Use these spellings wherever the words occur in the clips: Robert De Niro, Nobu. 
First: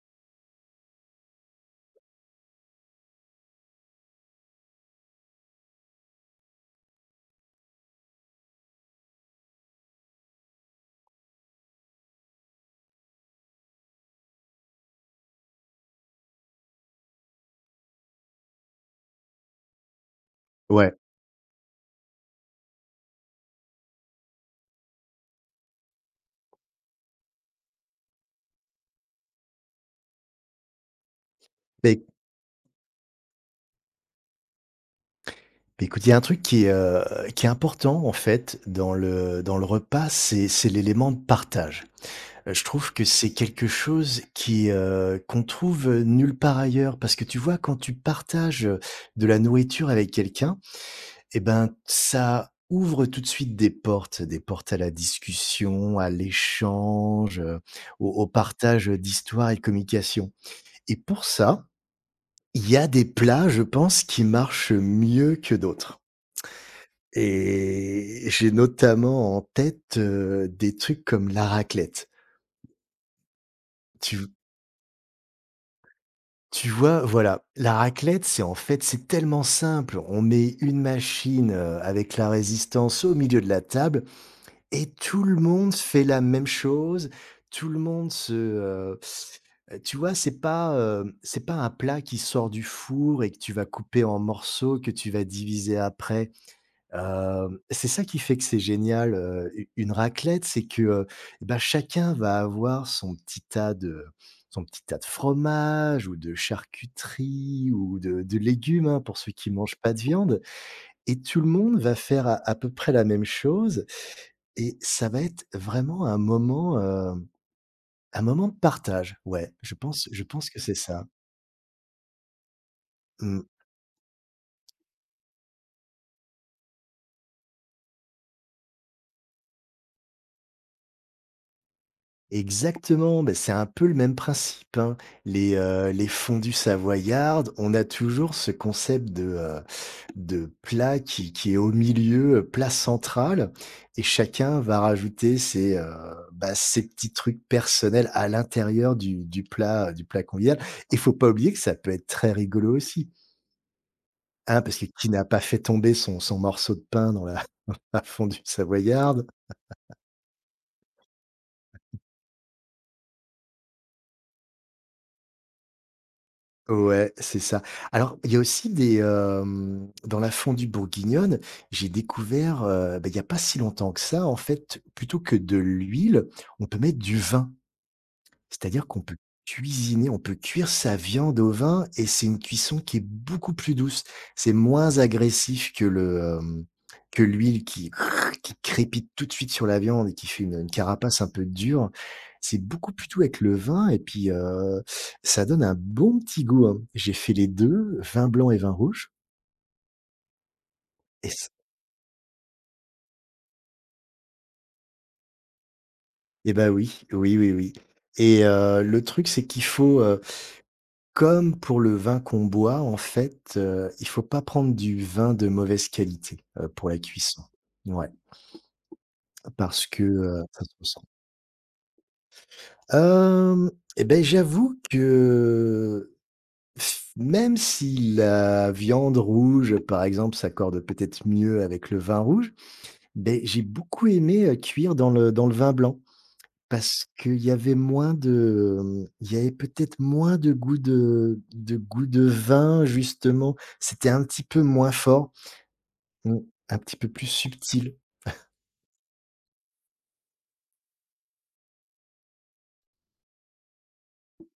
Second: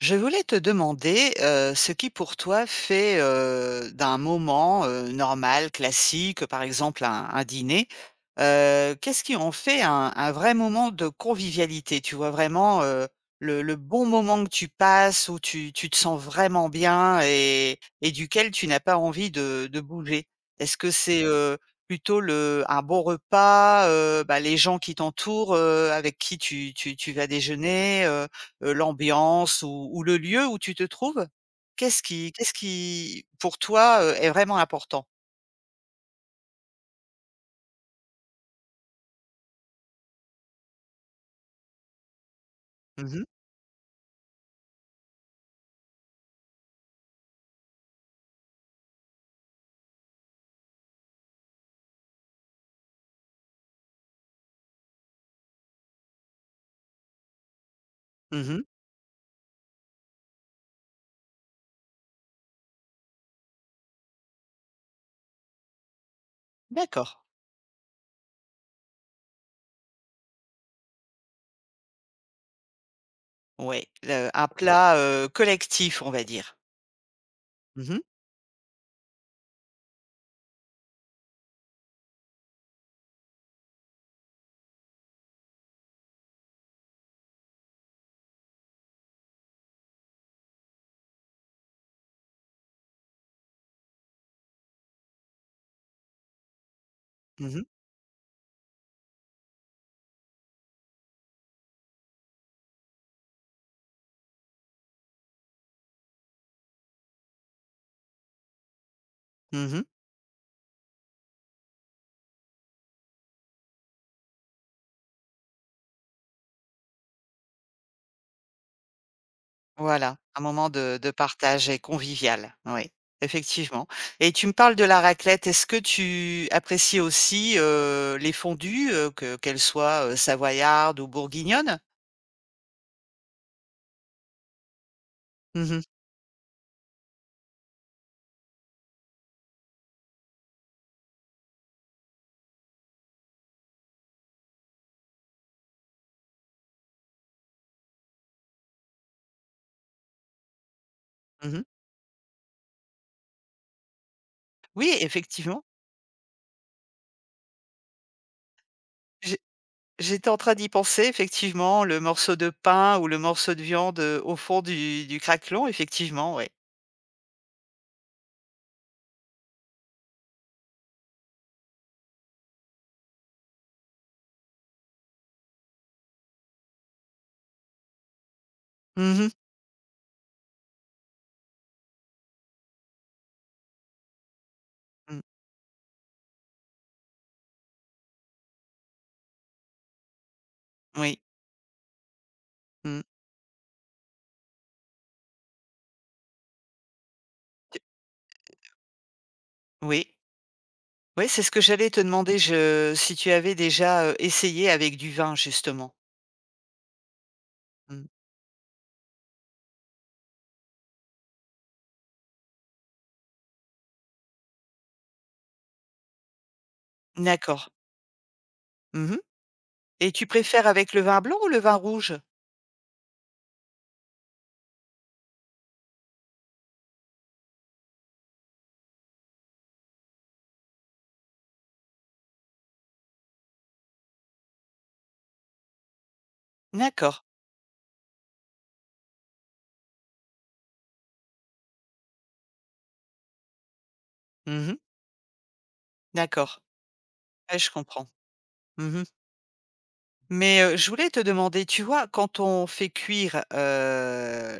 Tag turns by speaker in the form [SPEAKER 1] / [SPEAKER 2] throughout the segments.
[SPEAKER 1] Je voulais te demander, ce qui pour toi fait, d'un moment, normal, classique, par exemple un dîner, qu'est-ce qui en fait un vrai moment de convivialité? Tu vois vraiment, le bon moment que tu passes où tu te sens vraiment bien et duquel tu n'as pas envie de bouger? Est-ce que
[SPEAKER 2] Ouais,
[SPEAKER 1] c'est, plutôt le un bon repas, les gens qui t'entourent, avec qui tu vas déjeuner, l'ambiance ou le lieu où tu te trouves?
[SPEAKER 2] mais
[SPEAKER 1] Qu'est-ce qui pour toi, est vraiment important?
[SPEAKER 2] beh, écoute, il y a un truc qui est important en fait dans le repas, c'est l'élément de partage. Je trouve que
[SPEAKER 1] Mmh mh.
[SPEAKER 2] c'est quelque chose qui, qu'on trouve nulle part ailleurs parce que tu vois quand tu partages, de la nourriture avec quelqu'un et ben, ça ouvre tout de suite des portes à la discussion, à l'échange, au
[SPEAKER 1] Mmh.
[SPEAKER 2] partage, d'histoires et de communication. Et pour ça, il y a des plats, je pense, qui marchent mieux que d'autres.
[SPEAKER 1] D'accord.
[SPEAKER 2] Et j'ai notamment en tête, des trucs comme la raclette.
[SPEAKER 1] Ouais,
[SPEAKER 2] Tu
[SPEAKER 1] le un plat, collectif, on va dire.
[SPEAKER 2] tu vois? Voilà, la
[SPEAKER 1] Mmh mh.
[SPEAKER 2] raclette, c'est, en fait, c'est tellement simple. On met une machine, avec la résistance au milieu de la table et tout le monde fait la même chose. Tout le monde se, tu vois? C'est pas un plat qui sort du four et que tu vas couper en morceaux, que tu vas diviser après.
[SPEAKER 1] Mmh.
[SPEAKER 2] C'est ça qui fait que c'est génial, u une raclette, c'est que, eh bah, chacun va avoir son petit tas de fromage ou de charcuterie ou de légumes, hein, pour ceux qui mangent
[SPEAKER 1] Mmh.
[SPEAKER 2] pas de viande, et tout le monde va faire à peu près la même chose et ça va être vraiment un moment de partage. Ouais, je pense
[SPEAKER 1] Voilà,
[SPEAKER 2] je
[SPEAKER 1] un
[SPEAKER 2] pense que
[SPEAKER 1] moment
[SPEAKER 2] c'est
[SPEAKER 1] de
[SPEAKER 2] ça.
[SPEAKER 1] de partage et convivial, oui,
[SPEAKER 2] Mmh.
[SPEAKER 1] effectivement. Et tu me parles de la raclette. Est-ce que tu apprécies aussi, les fondues, que qu'elles soient, savoyardes ou bourguignonnes?
[SPEAKER 2] Exactement, beh, c'est un peu le même principe, hein. Les,
[SPEAKER 1] Mmh mh.
[SPEAKER 2] heu, les fondues savoyardes, on a toujours ce concept de plat qui est au milieu, plat central, et chacun va rajouter ses petits trucs personnels à l'intérieur du plat, du plat convivial, et faut pas oublier que
[SPEAKER 1] Mmh.
[SPEAKER 2] ça peut être très rigolo aussi, hein, parce que
[SPEAKER 1] Oui,
[SPEAKER 2] qui n'a pas fait
[SPEAKER 1] effectivement.
[SPEAKER 2] tomber son morceau de pain dans la la fondue savoyarde?
[SPEAKER 1] J'étais en train d'y penser effectivement, le morceau de pain ou le morceau de viande, au fond du craquelon, effectivement, ouais.
[SPEAKER 2] Ouais, c'est ça. Alors, il y a aussi dans la fondue bourguignonne, j'ai découvert, bah, il y a pas si longtemps que ça, en fait, plutôt que de l'huile, on peut mettre du vin. C'est-à-dire qu'on peut
[SPEAKER 1] Mmh mh.
[SPEAKER 2] cuisiner, on peut cuire sa viande au vin, et c'est une cuisson qui est beaucoup plus douce. C'est moins
[SPEAKER 1] Mmh.
[SPEAKER 2] agressif que l'huile qui crépite tout de suite sur la viande et qui fait une carapace
[SPEAKER 1] Oui.
[SPEAKER 2] un peu dure. C'est beaucoup
[SPEAKER 1] Mmh.
[SPEAKER 2] plus doux avec le vin et puis, ça donne un bon petit goût, hein. J'ai fait les 2, vin blanc et vin rouge,
[SPEAKER 1] Oui. Oui,
[SPEAKER 2] et
[SPEAKER 1] c'est
[SPEAKER 2] c
[SPEAKER 1] ce que j'allais te demander, je si tu avais déjà, essayé avec du vin justement?
[SPEAKER 2] et bah, oui, oui, oui, oui,
[SPEAKER 1] Mmh.
[SPEAKER 2] et le truc, c'est qu'comme pour le vin qu'on boit, en fait, il faut pas prendre du vin de mauvaise qualité, pour la cuisson.
[SPEAKER 1] D'accord.
[SPEAKER 2] Ouais,
[SPEAKER 1] Mmh.
[SPEAKER 2] parce que,
[SPEAKER 1] Et tu
[SPEAKER 2] ça
[SPEAKER 1] préfères
[SPEAKER 2] se
[SPEAKER 1] avec le
[SPEAKER 2] ressent.
[SPEAKER 1] vin blanc ou le vin rouge?
[SPEAKER 2] Hem, et ben, j'avoue que, f même si la viande rouge, par exemple, s'accorde peut-être mieux avec le vin rouge, ben j'ai beaucoup aimé, cuire dans le vin blanc. Parce
[SPEAKER 1] D'accord.
[SPEAKER 2] qu'il y avait il y avait peut-être moins de goût de goût de vin, justement. C'était un petit peu
[SPEAKER 1] Mmh.
[SPEAKER 2] moins fort, mmh,
[SPEAKER 1] D'accord.
[SPEAKER 2] un petit peu plus
[SPEAKER 1] Ouais, je
[SPEAKER 2] subtil.
[SPEAKER 1] comprends. Mmh. Mais, je voulais te demander, tu vois, quand on fait cuire,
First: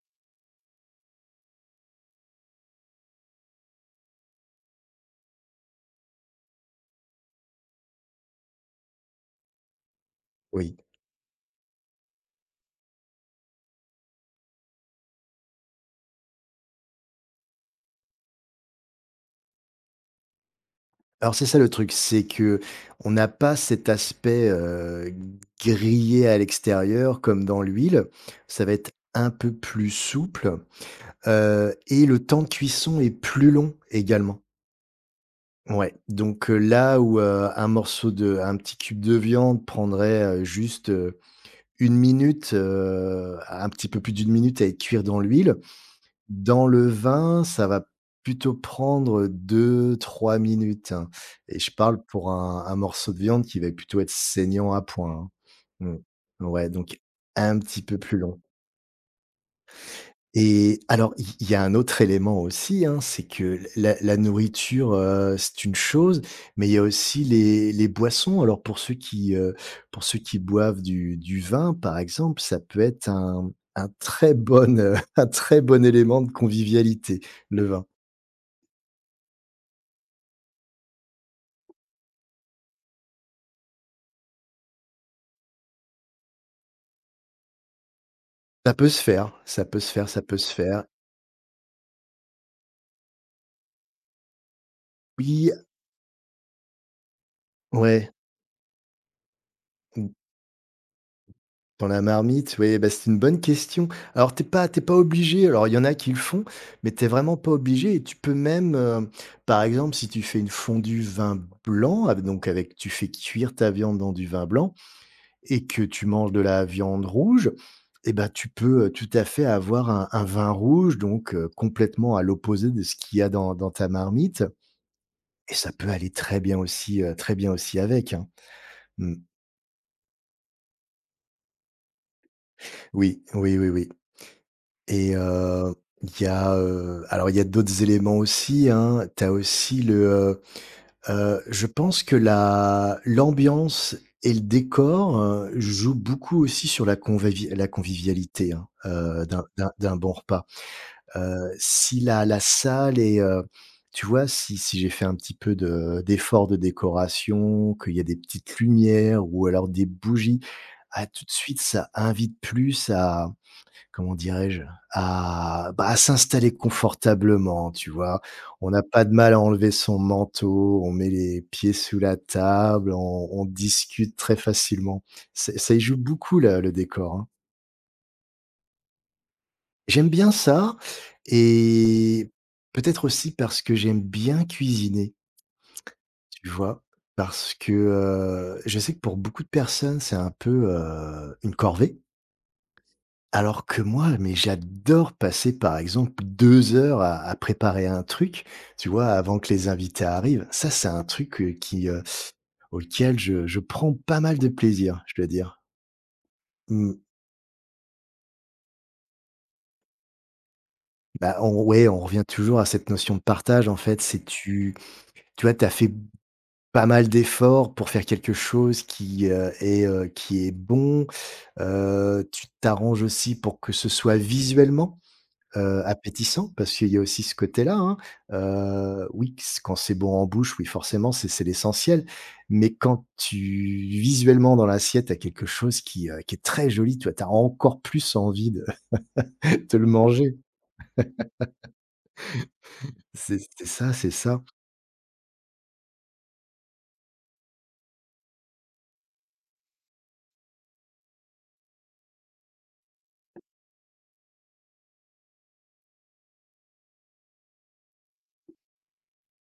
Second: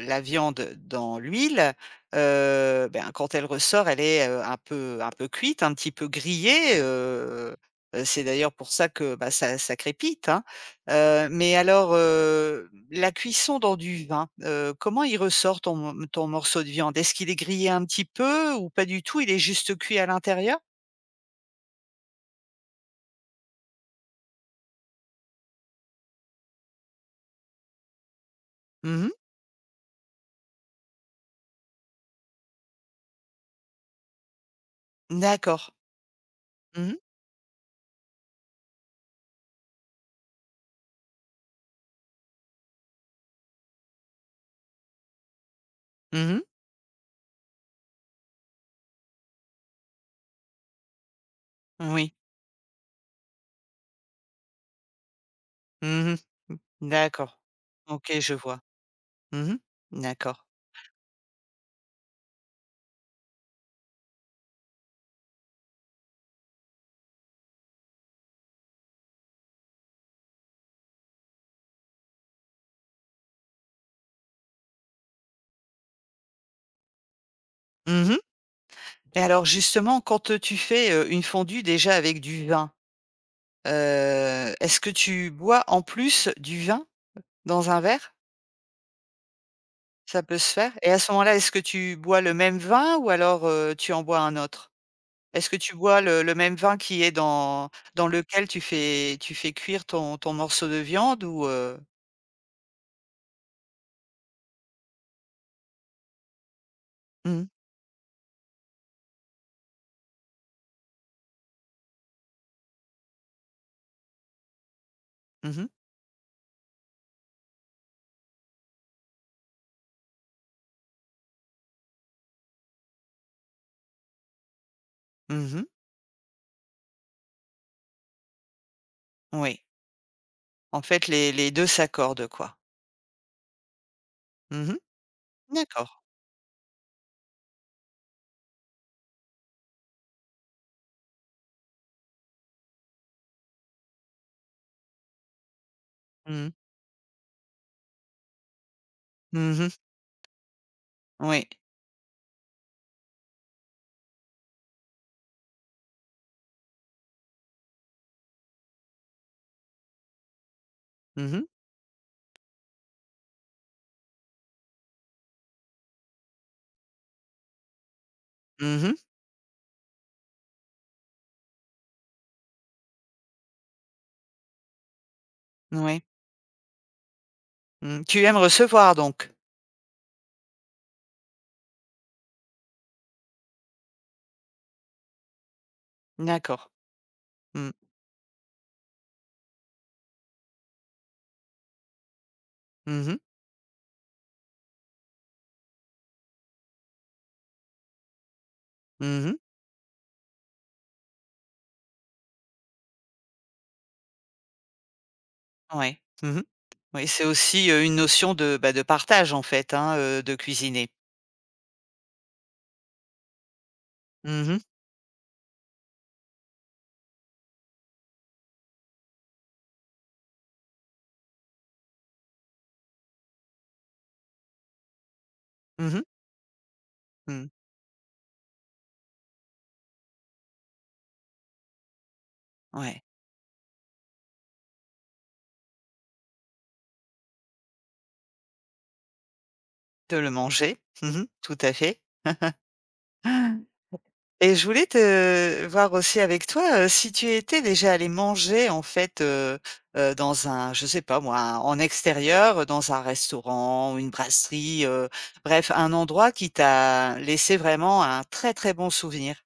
[SPEAKER 1] la viande dans l'huile, ben, quand elle ressort, elle est, un peu cuite, un petit peu grillée, c'est d'ailleurs pour ça que, bah, ça crépite, hein.
[SPEAKER 2] Oui.
[SPEAKER 1] Mais alors, la cuisson dans du vin, comment il ressort ton ton morceau de viande? Est-ce qu'il est grillé un petit peu ou pas du tout? Il est juste cuit à l'intérieur?
[SPEAKER 2] Alors, c'est ça le truc, c'est que on n'a pas cet aspect, grillé à l'extérieur comme dans l'huile. Ça va être
[SPEAKER 1] Mmh.
[SPEAKER 2] un peu plus souple, et le temps de cuisson est plus long également.
[SPEAKER 1] D'accord.
[SPEAKER 2] Ouais, donc,
[SPEAKER 1] Mmh mh.
[SPEAKER 2] là où, un petit cube de viande prendrait, juste, 1 minute, un petit peu plus d'une minute à cuire dans l'huile,
[SPEAKER 1] Mmh.
[SPEAKER 2] dans le vin, ça va plutôt prendre deux trois minutes, hein, et je parle
[SPEAKER 1] Oui.
[SPEAKER 2] pour un morceau de viande qui va plutôt être saignant à point, hein.
[SPEAKER 1] Mmh.
[SPEAKER 2] Mmh. Ouais, donc
[SPEAKER 1] D'accord.
[SPEAKER 2] un petit peu plus
[SPEAKER 1] OK, je
[SPEAKER 2] long.
[SPEAKER 1] vois. Mmh. D'accord.
[SPEAKER 2] Et alors, il y a un autre élément aussi, hein, c'est que la nourriture, c'est une chose, mais il y a aussi les boissons. Alors, pour ceux qui boivent du vin, par exemple, ça peut être un très bon, un très bon élément de convivialité, le vin.
[SPEAKER 1] Mmh. Et alors justement, quand tu fais, une fondue déjà avec du vin, heu, est-ce que tu bois en plus du vin dans un verre?
[SPEAKER 2] Ça peut se faire, ça peut se faire, ça
[SPEAKER 1] Ça
[SPEAKER 2] peut
[SPEAKER 1] peut
[SPEAKER 2] se
[SPEAKER 1] se faire.
[SPEAKER 2] faire.
[SPEAKER 1] Et à ce moment-là, est-ce que tu bois le même vin ou alors, tu en bois un autre? Est-ce
[SPEAKER 2] Oui,
[SPEAKER 1] que tu bois le même vin qui est dans dans
[SPEAKER 2] ouais,
[SPEAKER 1] lequel tu fais cuire
[SPEAKER 2] mmh,
[SPEAKER 1] ton morceau de viande ou, heu?
[SPEAKER 2] dans la marmite, oui, bah, c'est une bonne question. Alors, t'es pas obligé, alors il y en a qui le font, mais t'es vraiment
[SPEAKER 1] Mmh mh.
[SPEAKER 2] pas obligé, et tu peux même, par exemple, si tu fais une fondue vin blanc, av donc avec, tu fais cuire ta viande dans du vin blanc et
[SPEAKER 1] Mmh.
[SPEAKER 2] que tu manges de la viande rouge, et ben tu peux, tout à fait avoir un vin rouge, donc, complètement à l'opposé de ce qu'il y a dans ta marmite, et
[SPEAKER 1] Mmh.
[SPEAKER 2] ça peut aller très bien aussi avec, hein. Mmh.
[SPEAKER 1] Oui. En fait, les 2 s'accordent, quoi.
[SPEAKER 2] Oui, oui, oui, oui,
[SPEAKER 1] Mmh.
[SPEAKER 2] et
[SPEAKER 1] D'accord.
[SPEAKER 2] il y a d'autres éléments aussi, hein. Tu as aussi le, je pense que la l'ambiance et le décor, jouent beaucoup
[SPEAKER 1] Mmh.
[SPEAKER 2] aussi sur la convavi la convivialité, hein, d'un
[SPEAKER 1] Mmh
[SPEAKER 2] d'un
[SPEAKER 1] mh.
[SPEAKER 2] d'un bon repas.
[SPEAKER 1] Oui.
[SPEAKER 2] Si la salle est, tu vois, si j'ai fait un petit peu de d'effort de décoration, qu'il y a des petites lumières ou alors des bougies, ah, tout
[SPEAKER 1] Mmh
[SPEAKER 2] de
[SPEAKER 1] mh.
[SPEAKER 2] suite ça invite plus à. Comment dirais-je? À, bah, à s'installer confortablement, tu vois? On
[SPEAKER 1] Mmh
[SPEAKER 2] n'a
[SPEAKER 1] mh.
[SPEAKER 2] pas de mal à enlever son manteau, on met les pieds sous la table, on discute très facilement. C'est ça y joue
[SPEAKER 1] Ouais.
[SPEAKER 2] beaucoup là, le décor, hein.
[SPEAKER 1] Mmh. Tu aimes recevoir donc?
[SPEAKER 2] J'aime bien ça, et peut-être aussi parce que j'aime bien cuisiner, tu
[SPEAKER 1] D'accord.
[SPEAKER 2] vois? Parce
[SPEAKER 1] Mmh.
[SPEAKER 2] que, je sais que pour beaucoup de personnes, c'est un peu, une corvée.
[SPEAKER 1] Mmh mh.
[SPEAKER 2] Alors que moi, mais j'adore passer, par exemple, 2 heures à préparer un truc, tu vois?
[SPEAKER 1] Mmh mh.
[SPEAKER 2] Avant que les invités arrivent. Ça, c'est un truc, qui, auquel je prends pas mal de plaisir, je dois dire.
[SPEAKER 1] Ouais. Mmh mh.
[SPEAKER 2] Mmh.
[SPEAKER 1] Oui, c'est aussi, une notion de, bah, de partage en fait, hein, de cuisiner.
[SPEAKER 2] Bah, on ouais, on revient toujours à cette notion de partage, en fait. C'est
[SPEAKER 1] Mmh mh.
[SPEAKER 2] tu tu vois, tu as fait pas mal d'efforts pour faire quelque chose qui est bon. Tu t'arranges aussi pour que ce soit visuellement,
[SPEAKER 1] Mmh mh.
[SPEAKER 2] appétissant, parce qu'il y a aussi ce
[SPEAKER 1] Mmh.
[SPEAKER 2] côté-là, hein. Oui, q quand c'est bon en bouche, oui, forcément, c'est l'essentiel. Mais
[SPEAKER 1] Ouais.
[SPEAKER 2] quand tu visuellement dans l'assiette, tu as quelque chose qui est très joli, tu as encore plus envie de te le
[SPEAKER 1] De le
[SPEAKER 2] manger.
[SPEAKER 1] manger. Mmh mh. Tout à fait.
[SPEAKER 2] C'est ça, c'est ça.
[SPEAKER 1] Et je voulais te voir aussi avec toi, si tu étais déjà allé manger en fait, dans un, je sais pas moi, un en extérieur, dans un restaurant ou une brasserie, bref un endroit qui t'a laissé vraiment un très, très bon souvenir?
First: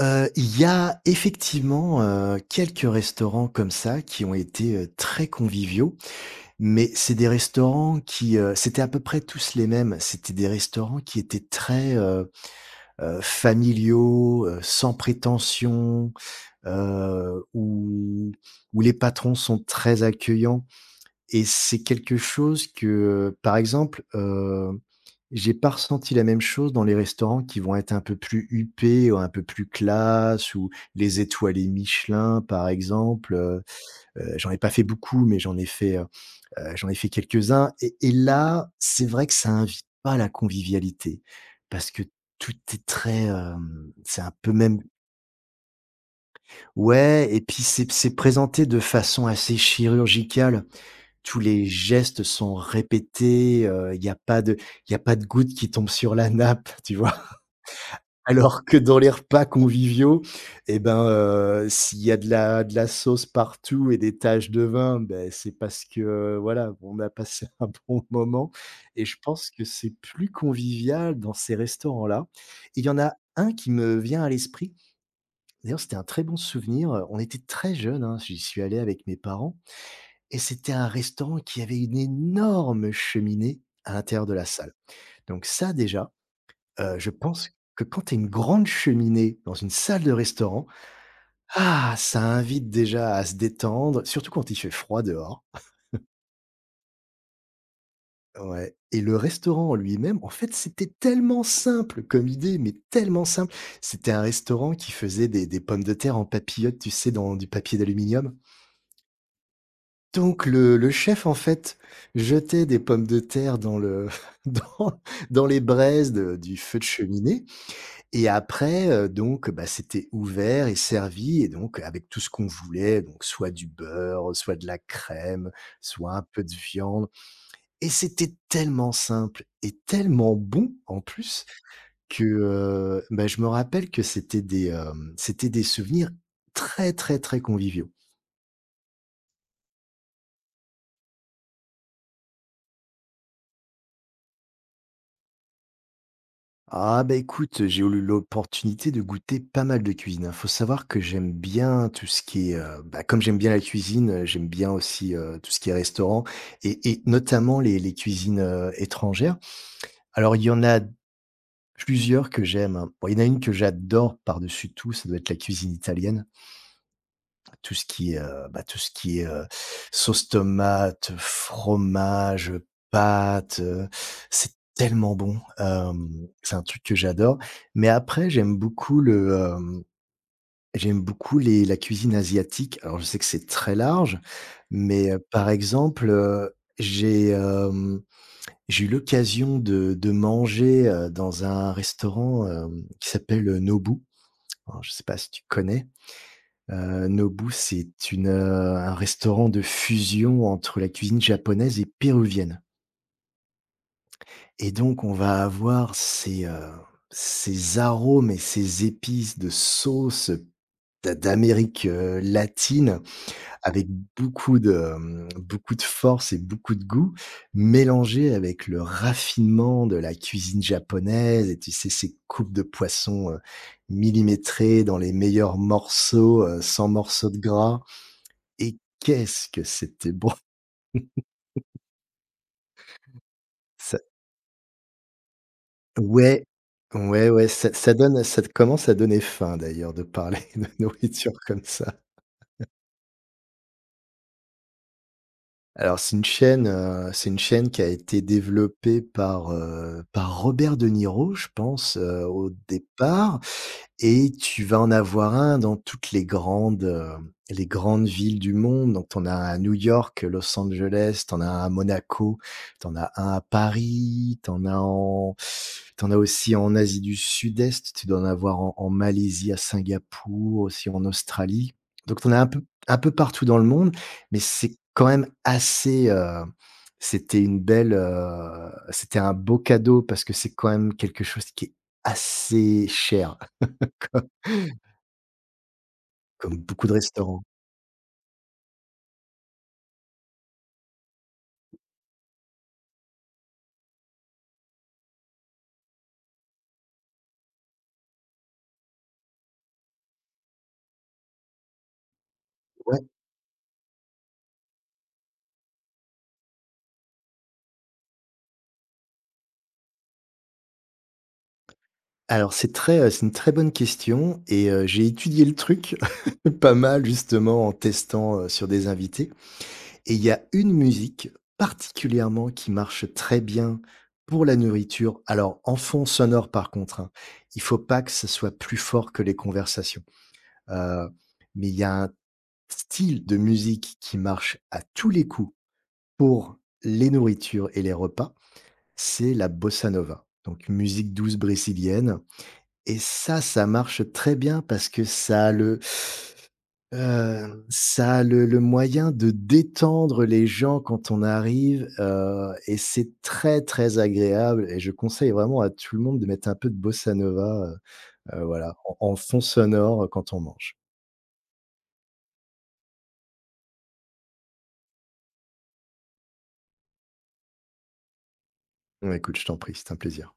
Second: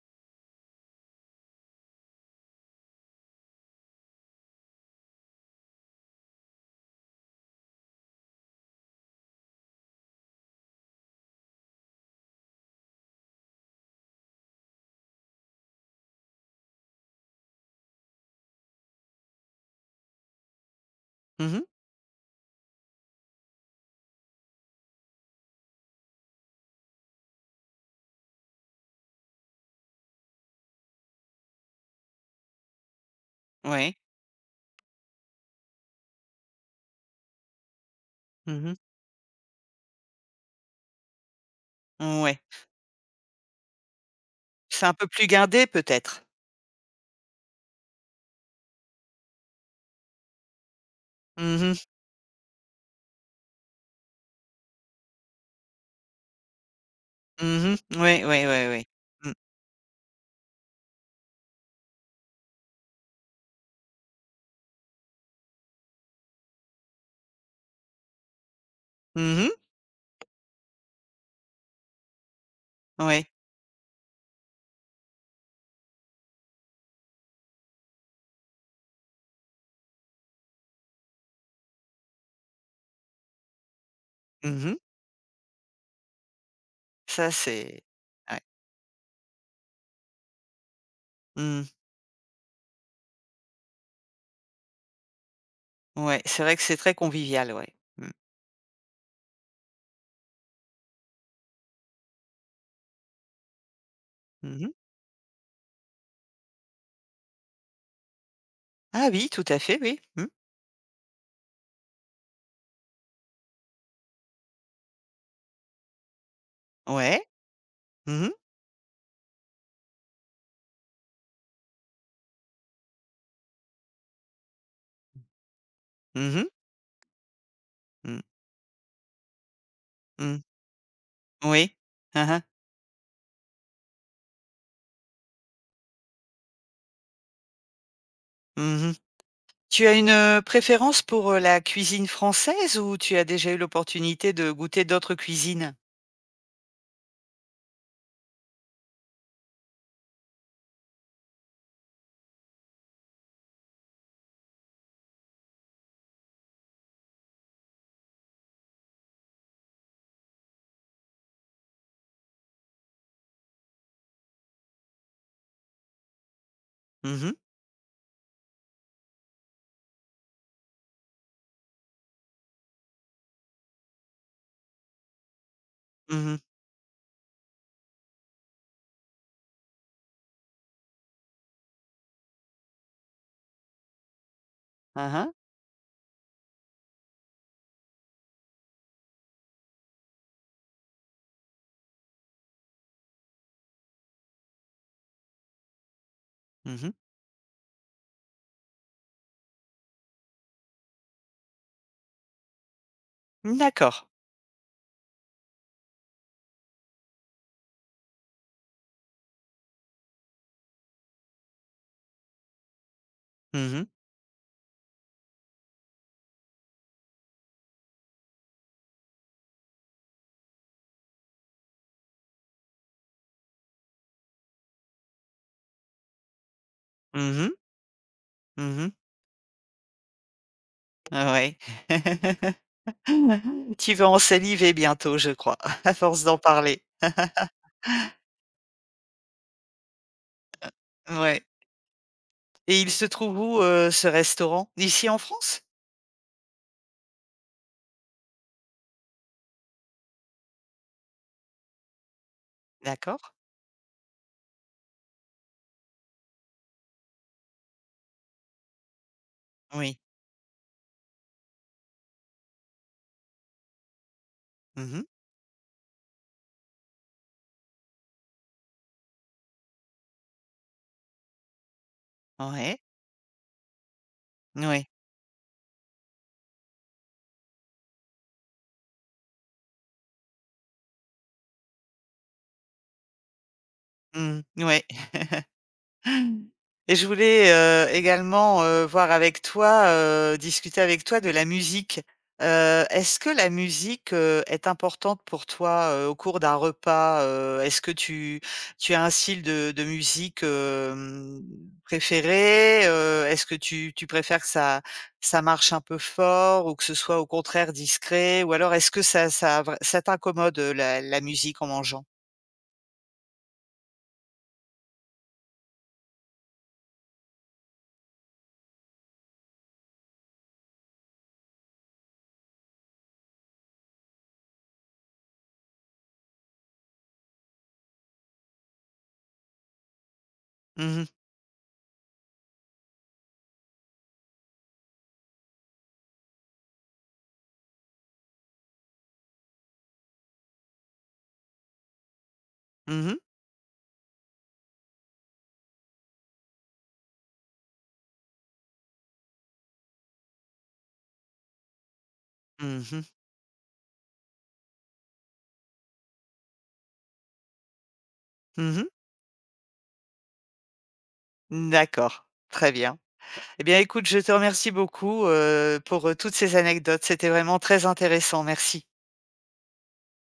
[SPEAKER 2] Il y a effectivement, quelques restaurants comme ça qui ont été, très conviviaux, mais c'est des restaurants c'était à peu près tous les mêmes. C'était des restaurants qui étaient très, familiaux, sans prétention, où les patrons sont très accueillants, et
[SPEAKER 1] Mmh.
[SPEAKER 2] c'est quelque chose que, par exemple, j'ai pas ressenti la même chose dans les restaurants qui vont être un peu plus huppés ou un peu plus classe, ou les étoilés Michelin, par exemple,
[SPEAKER 1] Oui.
[SPEAKER 2] j'en ai pas fait beaucoup, mais j'en ai fait quelques-uns, et là,
[SPEAKER 1] Mmh.
[SPEAKER 2] c'est vrai que ça invite pas à la convivialité, parce que
[SPEAKER 1] Ouais.
[SPEAKER 2] tout est très, c'est un peu même,
[SPEAKER 1] C'est un peu plus gardé peut-être?
[SPEAKER 2] ouais, et puis c'est présenté de façon assez chirurgicale. Tous
[SPEAKER 1] Mmh
[SPEAKER 2] les
[SPEAKER 1] mh.
[SPEAKER 2] gestes sont répétés, il y a pas de il y a pas de goutte qui tombe sur la nappe, tu vois?
[SPEAKER 1] Mmh mh. Oui, oui,
[SPEAKER 2] Alors
[SPEAKER 1] oui,
[SPEAKER 2] que
[SPEAKER 1] oui.
[SPEAKER 2] dans les
[SPEAKER 1] Mmh.
[SPEAKER 2] repas conviviaux, eh ben, s'il y a de la sauce partout et des taches de vin, ben c'est parce que, voilà, on a passé un bon moment, et je pense
[SPEAKER 1] Mmh.
[SPEAKER 2] que c'est plus convivial dans ces restaurants-là. Il y en a
[SPEAKER 1] Oui.
[SPEAKER 2] un qui me vient à l'esprit. D'ailleurs, c'était un très bon souvenir, on était très jeunes, hein, j'y suis allé avec mes parents, et c'était un restaurant qui avait une énorme cheminée à l'intérieur de la salle.
[SPEAKER 1] Mmh.
[SPEAKER 2] Donc ça déjà. Je
[SPEAKER 1] Ça
[SPEAKER 2] pense que
[SPEAKER 1] c'est
[SPEAKER 2] quand tu as une
[SPEAKER 1] ouais.
[SPEAKER 2] grande cheminée dans une salle de restaurant,
[SPEAKER 1] Mmh.
[SPEAKER 2] ah! Ça invite déjà à se détendre, surtout quand il fait froid dehors.
[SPEAKER 1] Ouais, c'est vrai que c'est très convivial, ouais. Mmh.
[SPEAKER 2] Ouais, et le restaurant en lui-même, en fait, c'était tellement simple comme idée, mais tellement simple. C'était un restaurant
[SPEAKER 1] Mmh.
[SPEAKER 2] qui faisait des pommes de terre en papillotes, tu sais, dans du papier d'aluminium.
[SPEAKER 1] Ah oui, tout à fait, oui. Mmh.
[SPEAKER 2] Donc le chef, en fait, jetait des pommes de terre dans le dans dans les braises de du feu de
[SPEAKER 1] Ouais.
[SPEAKER 2] cheminée. Et
[SPEAKER 1] Mmh mh.
[SPEAKER 2] après, donc, bah, c'était ouvert et servi et donc avec tout ce qu'on voulait, donc soit du beurre, soit de la crème, soit un
[SPEAKER 1] Mmh
[SPEAKER 2] peu
[SPEAKER 1] mh.
[SPEAKER 2] de viande, et
[SPEAKER 1] Mmh.
[SPEAKER 2] c'était tellement simple et tellement
[SPEAKER 1] Mmh.
[SPEAKER 2] bon en plus
[SPEAKER 1] Oui.
[SPEAKER 2] que,
[SPEAKER 1] Hein hein.
[SPEAKER 2] bah, je me rappelle que c'était des souvenirs très, très, très conviviaux.
[SPEAKER 1] Mmh. Tu as une, préférence pour, la cuisine française ou tu as déjà eu l'opportunité de goûter d'autres cuisines?
[SPEAKER 2] Ah bah écoute, j'ai eu l'opportunité de goûter pas mal de cuisine, hein. Faut savoir que j'aime bien tout ce qui est, bah, comme j'aime bien la cuisine, j'aime bien aussi tout ce qui est restaurant et, notamment les, cuisines étrangères. Alors il y en a plusieurs que j'aime, hein. Bon, il y en a une que j'adore par-dessus tout, ça doit être la cuisine italienne.
[SPEAKER 1] Mmh mh.
[SPEAKER 2] Tout ce qui est, bah, tout ce qui est, sauce tomate, fromage, pâtes, c'est tellement bon,
[SPEAKER 1] Mmh
[SPEAKER 2] hem,
[SPEAKER 1] mh.
[SPEAKER 2] c'est un truc que j'adore. Mais après j'aime beaucoup j'aime beaucoup les la cuisine asiatique. Alors je sais que c'est très large, mais,
[SPEAKER 1] Hein hein.
[SPEAKER 2] par exemple, j'ai, hem, j'ai eu l'occasion de manger, dans un restaurant, qui s'appelle Nobu. Alors je sais pas si tu connais?
[SPEAKER 1] Mmh.
[SPEAKER 2] Nobu, c'est une, un restaurant de fusion entre la cuisine japonaise et péruvienne,
[SPEAKER 1] D'accord.
[SPEAKER 2] et donc on va avoir ces, ces arômes et ces épices de sauce d'Amérique, latine,
[SPEAKER 1] Mmh mh.
[SPEAKER 2] avec beaucoup de, beaucoup de force et beaucoup de goût, mélangés avec le raffinement de la cuisine japonaise, et tu sais, ces coupes de poisson, millimétrées dans les meilleurs morceaux, sans morceaux de
[SPEAKER 1] Mmh mh.
[SPEAKER 2] gras. Et
[SPEAKER 1] Mmh.
[SPEAKER 2] qu'est-ce que c'était bon!
[SPEAKER 1] Ouais. Tu
[SPEAKER 2] Ça
[SPEAKER 1] vas en saliver bientôt, je crois, à force d'en
[SPEAKER 2] ouais,
[SPEAKER 1] parler.
[SPEAKER 2] ouais, ouais, ça donne, ça commence à donner faim d'ailleurs de parler de nourriture
[SPEAKER 1] Ouais.
[SPEAKER 2] comme ça.
[SPEAKER 1] Et il se trouve où, ce restaurant? Ici en France?
[SPEAKER 2] Alors c'est une chaîne qui a été développée par, par Robert De Niro, je pense, au
[SPEAKER 1] D'accord.
[SPEAKER 2] départ. Et tu vas en avoir un dans toutes les grandes villes du monde. Donc tu en as un à New
[SPEAKER 1] Oui.
[SPEAKER 2] York, Los Angeles, tu en as un à Monaco, tu en as un à Paris, tu en as
[SPEAKER 1] Mmh.
[SPEAKER 2] en tu as aussi en Asie du Sud-Est, tu dois en avoir en Malaisie, à Singapour, aussi en Australie. Donc tu en as
[SPEAKER 1] Ouais.
[SPEAKER 2] un peu partout dans le monde, mais c'est
[SPEAKER 1] Ouais.
[SPEAKER 2] quand même assez, c'était une belle, c'était un beau cadeau parce que c'est quand même quelque chose qui est assez cher.
[SPEAKER 1] Mmh. Ouais.
[SPEAKER 2] Comme beaucoup de
[SPEAKER 1] Et je
[SPEAKER 2] restaurants.
[SPEAKER 1] voulais, également, voir avec toi, discuter avec toi de la musique. Est-ce que la musique, est importante pour toi, au cours d'un repas? Est-ce que tu as un style de musique, préféré?
[SPEAKER 2] Ouais,
[SPEAKER 1] Est-ce que tu préfères que ça marche un peu fort ou que ce soit au contraire discret? Ou alors est-ce que ça t'incommode, la musique en mangeant?
[SPEAKER 2] alors c'est très, c'est une très bonne question, et j'ai étudié le truc pas mal justement en testant, sur des invités, et il y a une musique particulièrement qui marche très bien pour la nourriture. Alors en fond sonore par contre, hein, il faut pas que ce soit plus fort que les conversations,
[SPEAKER 1] Mmh mh.
[SPEAKER 2] heu, mais il y a un style de musique qui marche à tous les coups pour les nourritures et les repas, c'est la bossa nova. Donc musique douce brésilienne. Et
[SPEAKER 1] Mmh mh.
[SPEAKER 2] ça marche très bien parce que ça a ça a le moyen de détendre les gens quand on arrive, et
[SPEAKER 1] Mmh.
[SPEAKER 2] c'est très, très agréable et je conseille vraiment à tout le monde de mettre un peu de bossa nova, voilà,
[SPEAKER 1] Mmh.
[SPEAKER 2] en fond sonore, quand on mange.
[SPEAKER 1] D'accord, très bien. Eh bien, écoute, je te remercie beaucoup, pour, toutes ces anecdotes. C'était vraiment très intéressant. Merci.
[SPEAKER 2] Bah, écoute, je t'en prie, c'est un plaisir.